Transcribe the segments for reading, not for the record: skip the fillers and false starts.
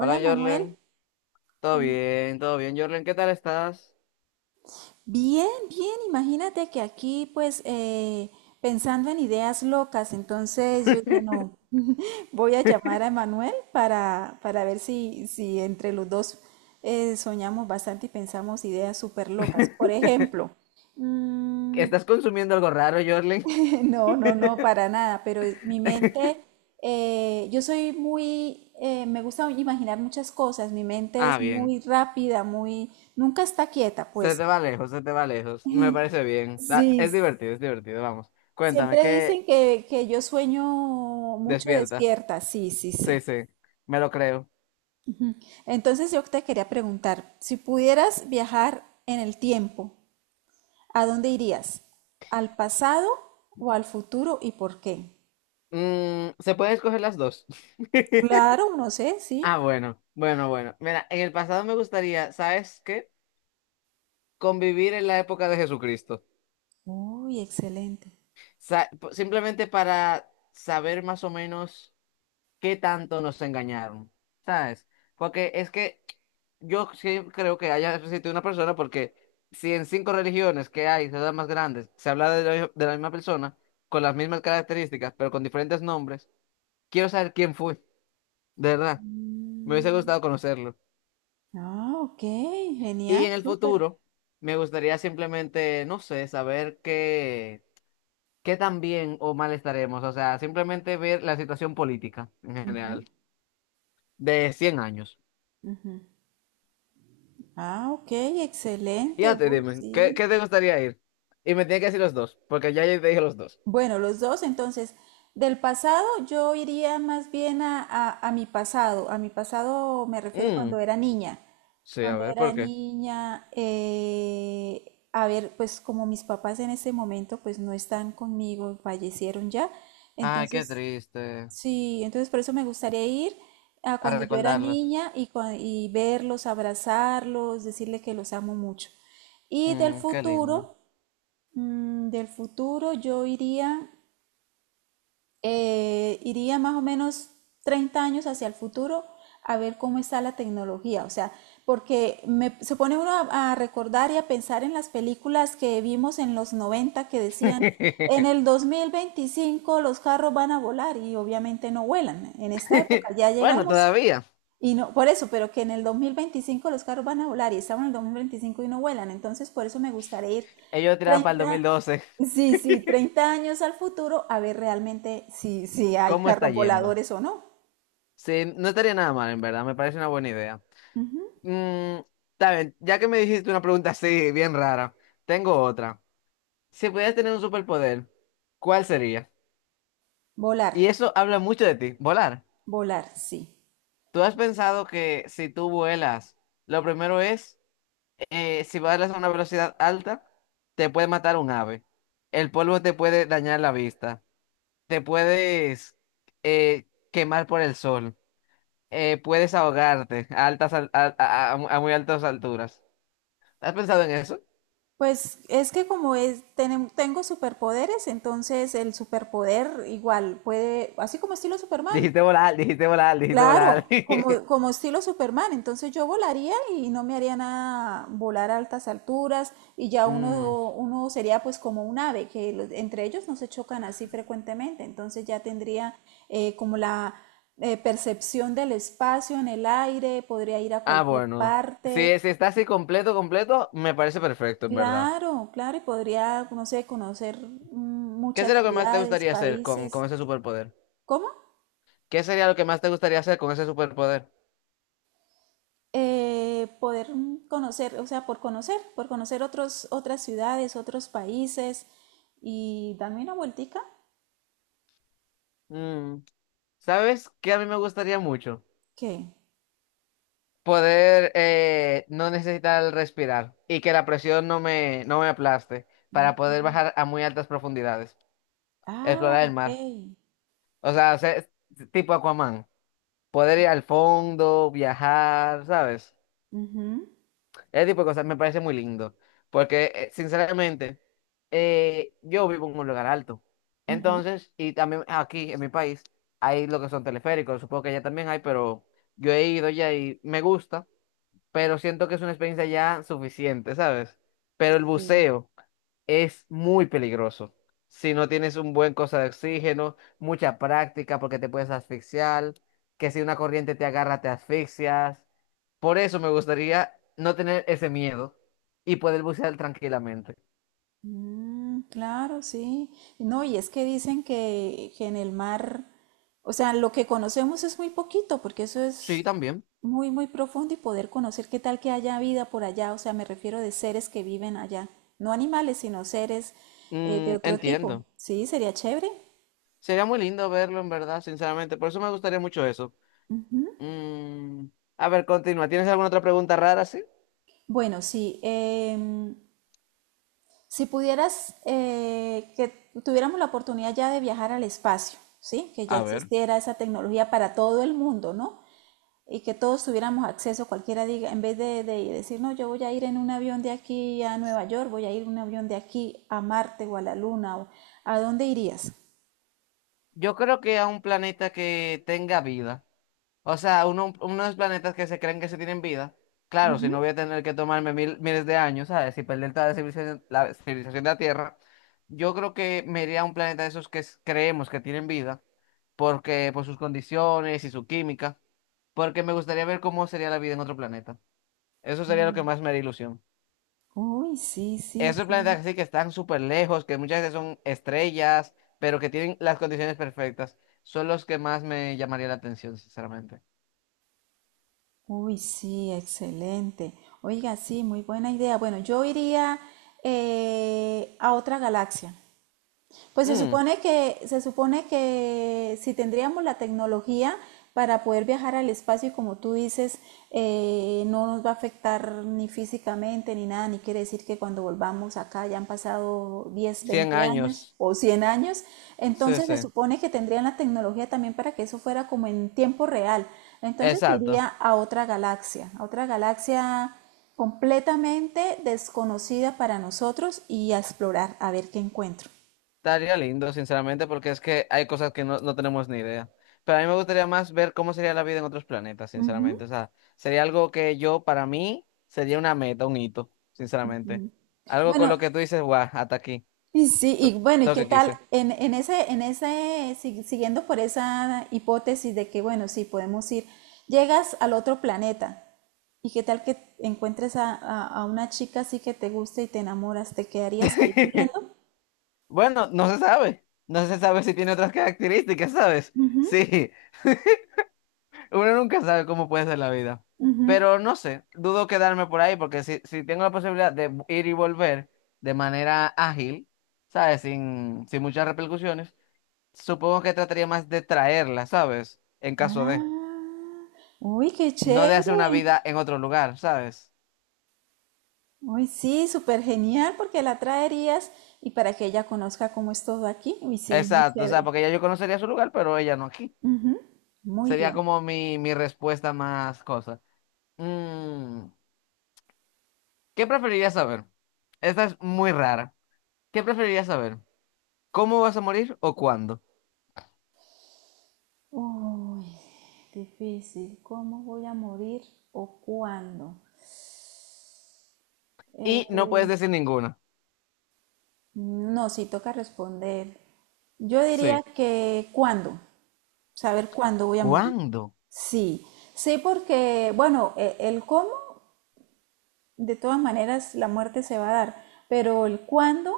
Hola Manuel, Jorlen, todo ¿cómo? bien, todo bien. Jorlen, ¿qué tal estás? Bien, bien, imagínate que aquí pues pensando en ideas locas, entonces yo dije, no, voy a llamar a Manuel para ver si entre los dos soñamos bastante y pensamos ideas súper locas. Por ejemplo, mm, ¿Estás consumiendo algo raro, Jorlen? no, no, no, para nada, pero mi mente, yo soy muy, me gusta imaginar muchas cosas, mi mente Ah, es bien. muy rápida, muy, nunca está quieta, Se pues. te va lejos, se te va lejos. Me parece bien. Sí, Es divertido, es divertido, vamos. Cuéntame, siempre ¿qué dicen que yo sueño mucho despierta? despierta, sí, sí, Sí, sí. sí, me lo creo. Entonces yo te quería preguntar, si pudieras viajar en el tiempo, ¿a dónde irías? ¿Al pasado o al futuro y por qué? ¿Se pueden escoger las dos? Claro, no sé, sí. Ah, bueno, bueno, bueno. Mira, en el pasado me gustaría, ¿sabes qué? Convivir en la época de Jesucristo. Uy, excelente. Simplemente para saber más o menos. Qué tanto nos engañaron, ¿sabes? Porque es que yo sí creo que haya existido una persona porque si en cinco religiones que hay, ciudades más grandes, se habla de la misma persona, con las mismas características, pero con diferentes nombres, quiero saber quién fue, de verdad. Me hubiese Mm, gustado conocerlo. Ah, ok, Y genial, en el súper. futuro, me gustaría simplemente, no sé, saber qué, qué tan bien o mal estaremos. O sea, simplemente ver la situación política en Ujú, general de 100 años. ujú. Ah, ok, Y excelente, ya te uy, dime, ¿qué, sí. qué te gustaría ir? Y me tienes que decir los dos, porque ya yo te dije los dos. Bueno, los dos, entonces, del pasado yo iría más bien a mi pasado. A mi pasado me refiero cuando Mm, era niña. sí, a Cuando ver, era ¿por qué? niña, a ver, pues como mis papás en ese momento pues no están conmigo, fallecieron ya. Ay, qué Entonces, triste. sí, entonces por eso me gustaría ir a A cuando yo era recordarlos. niña y, y verlos, abrazarlos, decirle que los amo mucho. Y del Mm, qué lindo. futuro, yo iría más o menos 30 años hacia el futuro a ver cómo está la tecnología. O sea, porque se pone uno a recordar y a pensar en las películas que vimos en los 90 que decían, en el 2025 los carros van a volar y obviamente no vuelan. En esta época ya Bueno, llegamos todavía. y no, por eso, pero que en el 2025 los carros van a volar y estamos en el 2025 y no vuelan. Entonces, por eso me gustaría ir Ellos tiran para el dos mil 30 doce sí, sí, 30 años al futuro a ver realmente si hay ¿Cómo está carros yendo? voladores o no. Sí, no estaría nada mal, en verdad. Me parece una buena idea. Mm, Está bien, ya que me dijiste una pregunta así, bien rara, tengo otra. Si pudieras tener un superpoder, ¿cuál sería? Volar, Y eso habla mucho de ti, volar. volar, sí. ¿Tú has pensado que si tú vuelas, lo primero es, si vuelas a una velocidad alta, te puede matar un ave. El polvo te puede dañar la vista. Te puedes quemar por el sol. Puedes ahogarte a altas, a muy altas alturas. ¿Has pensado en eso? Pues es que como es, tengo superpoderes, entonces el superpoder igual puede, así como estilo Superman, Dijiste volar, dijiste volar, dijiste volar. claro, como estilo Superman, entonces yo volaría y no me haría nada volar a altas alturas y ya Mm. uno sería pues como un ave, que entre ellos no se chocan así frecuentemente, entonces ya tendría como la percepción del espacio en el aire, podría ir a Ah, cualquier bueno. parte, Si, si está así completo, completo, me parece perfecto, en verdad. claro, claro, y podría, no sé, conocer ¿Qué es muchas lo que más te ciudades, gustaría hacer con países. ese superpoder? ¿Cómo? ¿Qué sería lo que más te gustaría hacer con ese superpoder? Poder conocer, o sea, por conocer, otros, otras ciudades, otros países y darme una vueltica. Mm, ¿Sabes qué a mí me gustaría mucho? ¿Qué? Poder no necesitar respirar y que la presión no me aplaste para poder Mm, bajar a muy altas profundidades, ah, explorar el ok. mar. O sea, ser tipo Aquaman, poder ir al fondo, viajar, ¿sabes? Ujú, Ese tipo de cosas me parece muy lindo, porque sinceramente yo vivo en un lugar alto. ujú, Entonces, y también aquí en mi país hay lo que son teleféricos, supongo que allá también hay, pero yo he ido ya y me gusta, pero siento que es una experiencia ya suficiente, ¿sabes? Pero el sí. buceo es muy peligroso. Si no tienes un buen cosa de oxígeno, mucha práctica porque te puedes asfixiar, que si una corriente te agarra te asfixias. Por eso me gustaría no tener ese miedo y poder bucear tranquilamente. Mm, claro, sí. No, y es que dicen que en el mar, o sea, lo que conocemos es muy poquito, porque eso Sí, es también. muy, muy profundo y poder conocer qué tal que haya vida por allá, o sea, me refiero de seres que viven allá, no animales, sino seres de Mm, otro tipo. entiendo. Sí, sería chévere. Sería muy lindo verlo, en verdad, sinceramente. Por eso me gustaría mucho eso. Mm, a ver, continúa. ¿Tienes alguna otra pregunta rara, sí? Bueno, sí, si pudieras, que tuviéramos la oportunidad ya de viajar al espacio, ¿sí? Que ya A ver. existiera esa tecnología para todo el mundo, ¿no? Y que todos tuviéramos acceso, cualquiera diga, en vez de decir, no, yo voy a ir en un avión de aquí a Nueva York, voy a ir en un avión de aquí a Marte o a la Luna, o, ¿a dónde irías? Yo creo que a un planeta que tenga vida. O sea, unos planetas que se creen que se tienen vida. Claro, si no voy a tener que tomarme mil, miles de años, ¿sabes? Y perder toda la civilización de la Tierra. Yo creo que me iría a un planeta de esos creemos que tienen vida, porque por sus condiciones y su química, porque me gustaría ver cómo sería la vida en otro planeta. Eso sería lo que Mm. más me haría ilusión. Uy, sí, sí, Esos sí. planetas así que están súper lejos, que muchas veces son estrellas, pero que tienen las condiciones perfectas, son los que más me llamaría la atención, sinceramente. Uy, sí, excelente. Oiga, sí, muy buena idea. Bueno, yo iría a otra galaxia. Pues se Mm, supone que, se supone que si tendríamos la tecnología para poder viajar al espacio y como tú dices, no nos va a afectar ni físicamente ni nada, ni quiere decir que cuando volvamos acá ya han pasado 10 100 veinte años años. o 100 años, Sí, entonces se sí, supone que tendrían la tecnología también para que eso fuera como en tiempo real, entonces iría exacto. A otra galaxia completamente desconocida para nosotros y a explorar, a ver qué encuentro. Estaría lindo, sinceramente, porque es que hay cosas que no, no tenemos ni idea. Pero a mí me gustaría más ver cómo sería la vida en otros planetas, sinceramente. O sea, sería algo que yo, para mí, sería una meta, un hito, sinceramente. Algo con Bueno, lo que tú dices, guau, hasta aquí. y sí, y To- bueno, ¿y Todo lo qué que tal? quise. En ese, siguiendo por esa hipótesis de que, bueno, sí, podemos ir, llegas al otro planeta, ¿y qué tal que encuentres a una chica así que te guste y te enamoras? ¿Te quedarías ahí viviendo? Bueno, no se sabe. No se sabe si tiene otras características, ¿sabes? Sí. Uno nunca sabe cómo puede ser la vida. Pero no sé, dudo quedarme por ahí porque si, si tengo la posibilidad de ir y volver de manera ágil, ¿sabes? Sin muchas repercusiones, supongo que trataría más de traerla, ¿sabes? En caso de, Ah, uy, qué no de hacer chévere. una vida en otro lugar, ¿sabes? Uy, sí, súper genial, porque la traerías y para que ella conozca cómo es todo aquí. Uy, sí, muy Exacto, o sea, chévere. porque ya yo conocería su lugar, pero ella no aquí. Ujú, muy Sería bien. como mi respuesta más cosa. Mm, ¿Qué preferirías saber? Esta es muy rara. ¿Qué preferirías saber? ¿Cómo vas a morir o cuándo? Uy, difícil. ¿Cómo voy a morir o cuándo? Y no puedes Eh, decir ninguno. no, sí toca responder. Yo diría Sí. que cuándo, saber cuándo voy a morir. ¿Cuándo? Sí, sí, porque, bueno, el cómo de todas maneras la muerte se va a dar, pero el cuándo,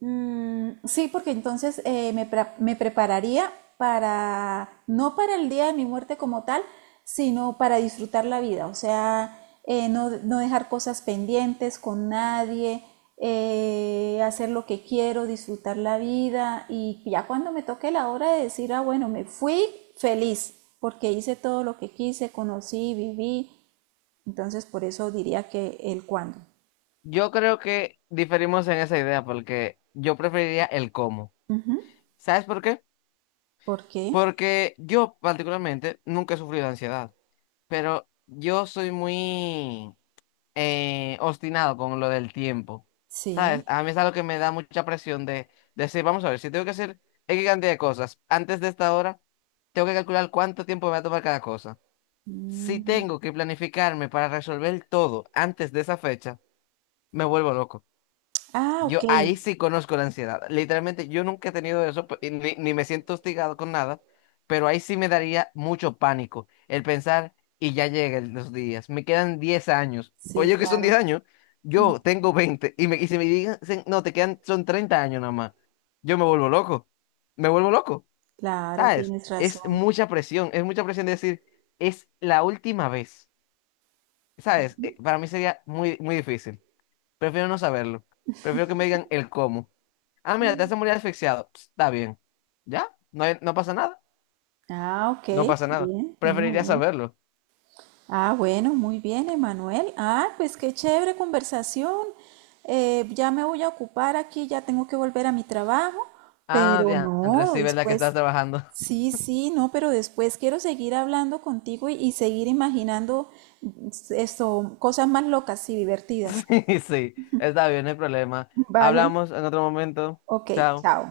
mm, sí, porque entonces me prepararía para, no para el día de mi muerte como tal, sino para disfrutar la vida, o sea, no, no dejar cosas pendientes con nadie, hacer lo que quiero, disfrutar la vida y ya cuando me toque la hora de decir, ah, bueno, me fui feliz porque hice todo lo que quise, conocí, viví, entonces, por eso diría que el cuándo. Yo creo que diferimos en esa idea porque yo preferiría el cómo. ¿Sabes por qué? ¿Por qué? Porque yo particularmente nunca he sufrido de ansiedad, pero yo soy muy obstinado con lo del tiempo. Sí. ¿Sabes? A mí es algo que me da mucha presión de decir, vamos a ver, si tengo que hacer X cantidad de cosas antes de esta hora, tengo que calcular cuánto tiempo me va a tomar cada cosa. Si Mm. tengo que planificarme para resolver todo antes de esa fecha, me vuelvo loco. Ah, ok. Yo ahí sí conozco la ansiedad. Literalmente, yo nunca he tenido eso, y ni me siento hostigado con nada, pero ahí sí me daría mucho pánico el pensar, y ya llegan los días, me quedan 10 años. Sí, Oye, que son 10 claro. años, yo tengo 20 y, y si me digan, no, te quedan, son 30 años nada más, yo me vuelvo loco, Claro, ¿sabes? tienes razón. Es mucha presión de decir, es la última vez. ¿Sabes? Para mí sería muy, muy difícil. Prefiero no saberlo. Prefiero que me digan el cómo. Ah, mira, te hace morir asfixiado. Ps, está bien. ¿Ya? ¿No, hay- no pasa nada? Ah, No ok. pasa nada. Bien. Muy, Preferiría muy. saberlo. Ah, bueno, muy bien, Emanuel. Ah, pues qué chévere conversación. Ya me voy a ocupar aquí, ya tengo que volver a mi trabajo, Ah, pero diantre, no, sí, ¿verdad que estás después, trabajando? sí, sí, no, pero después quiero seguir hablando contigo y seguir imaginando esto, cosas más locas y divertidas. Sí, sí. Está bien, no hay problema. Vale, Hablamos en otro momento. ok, Chao. chao.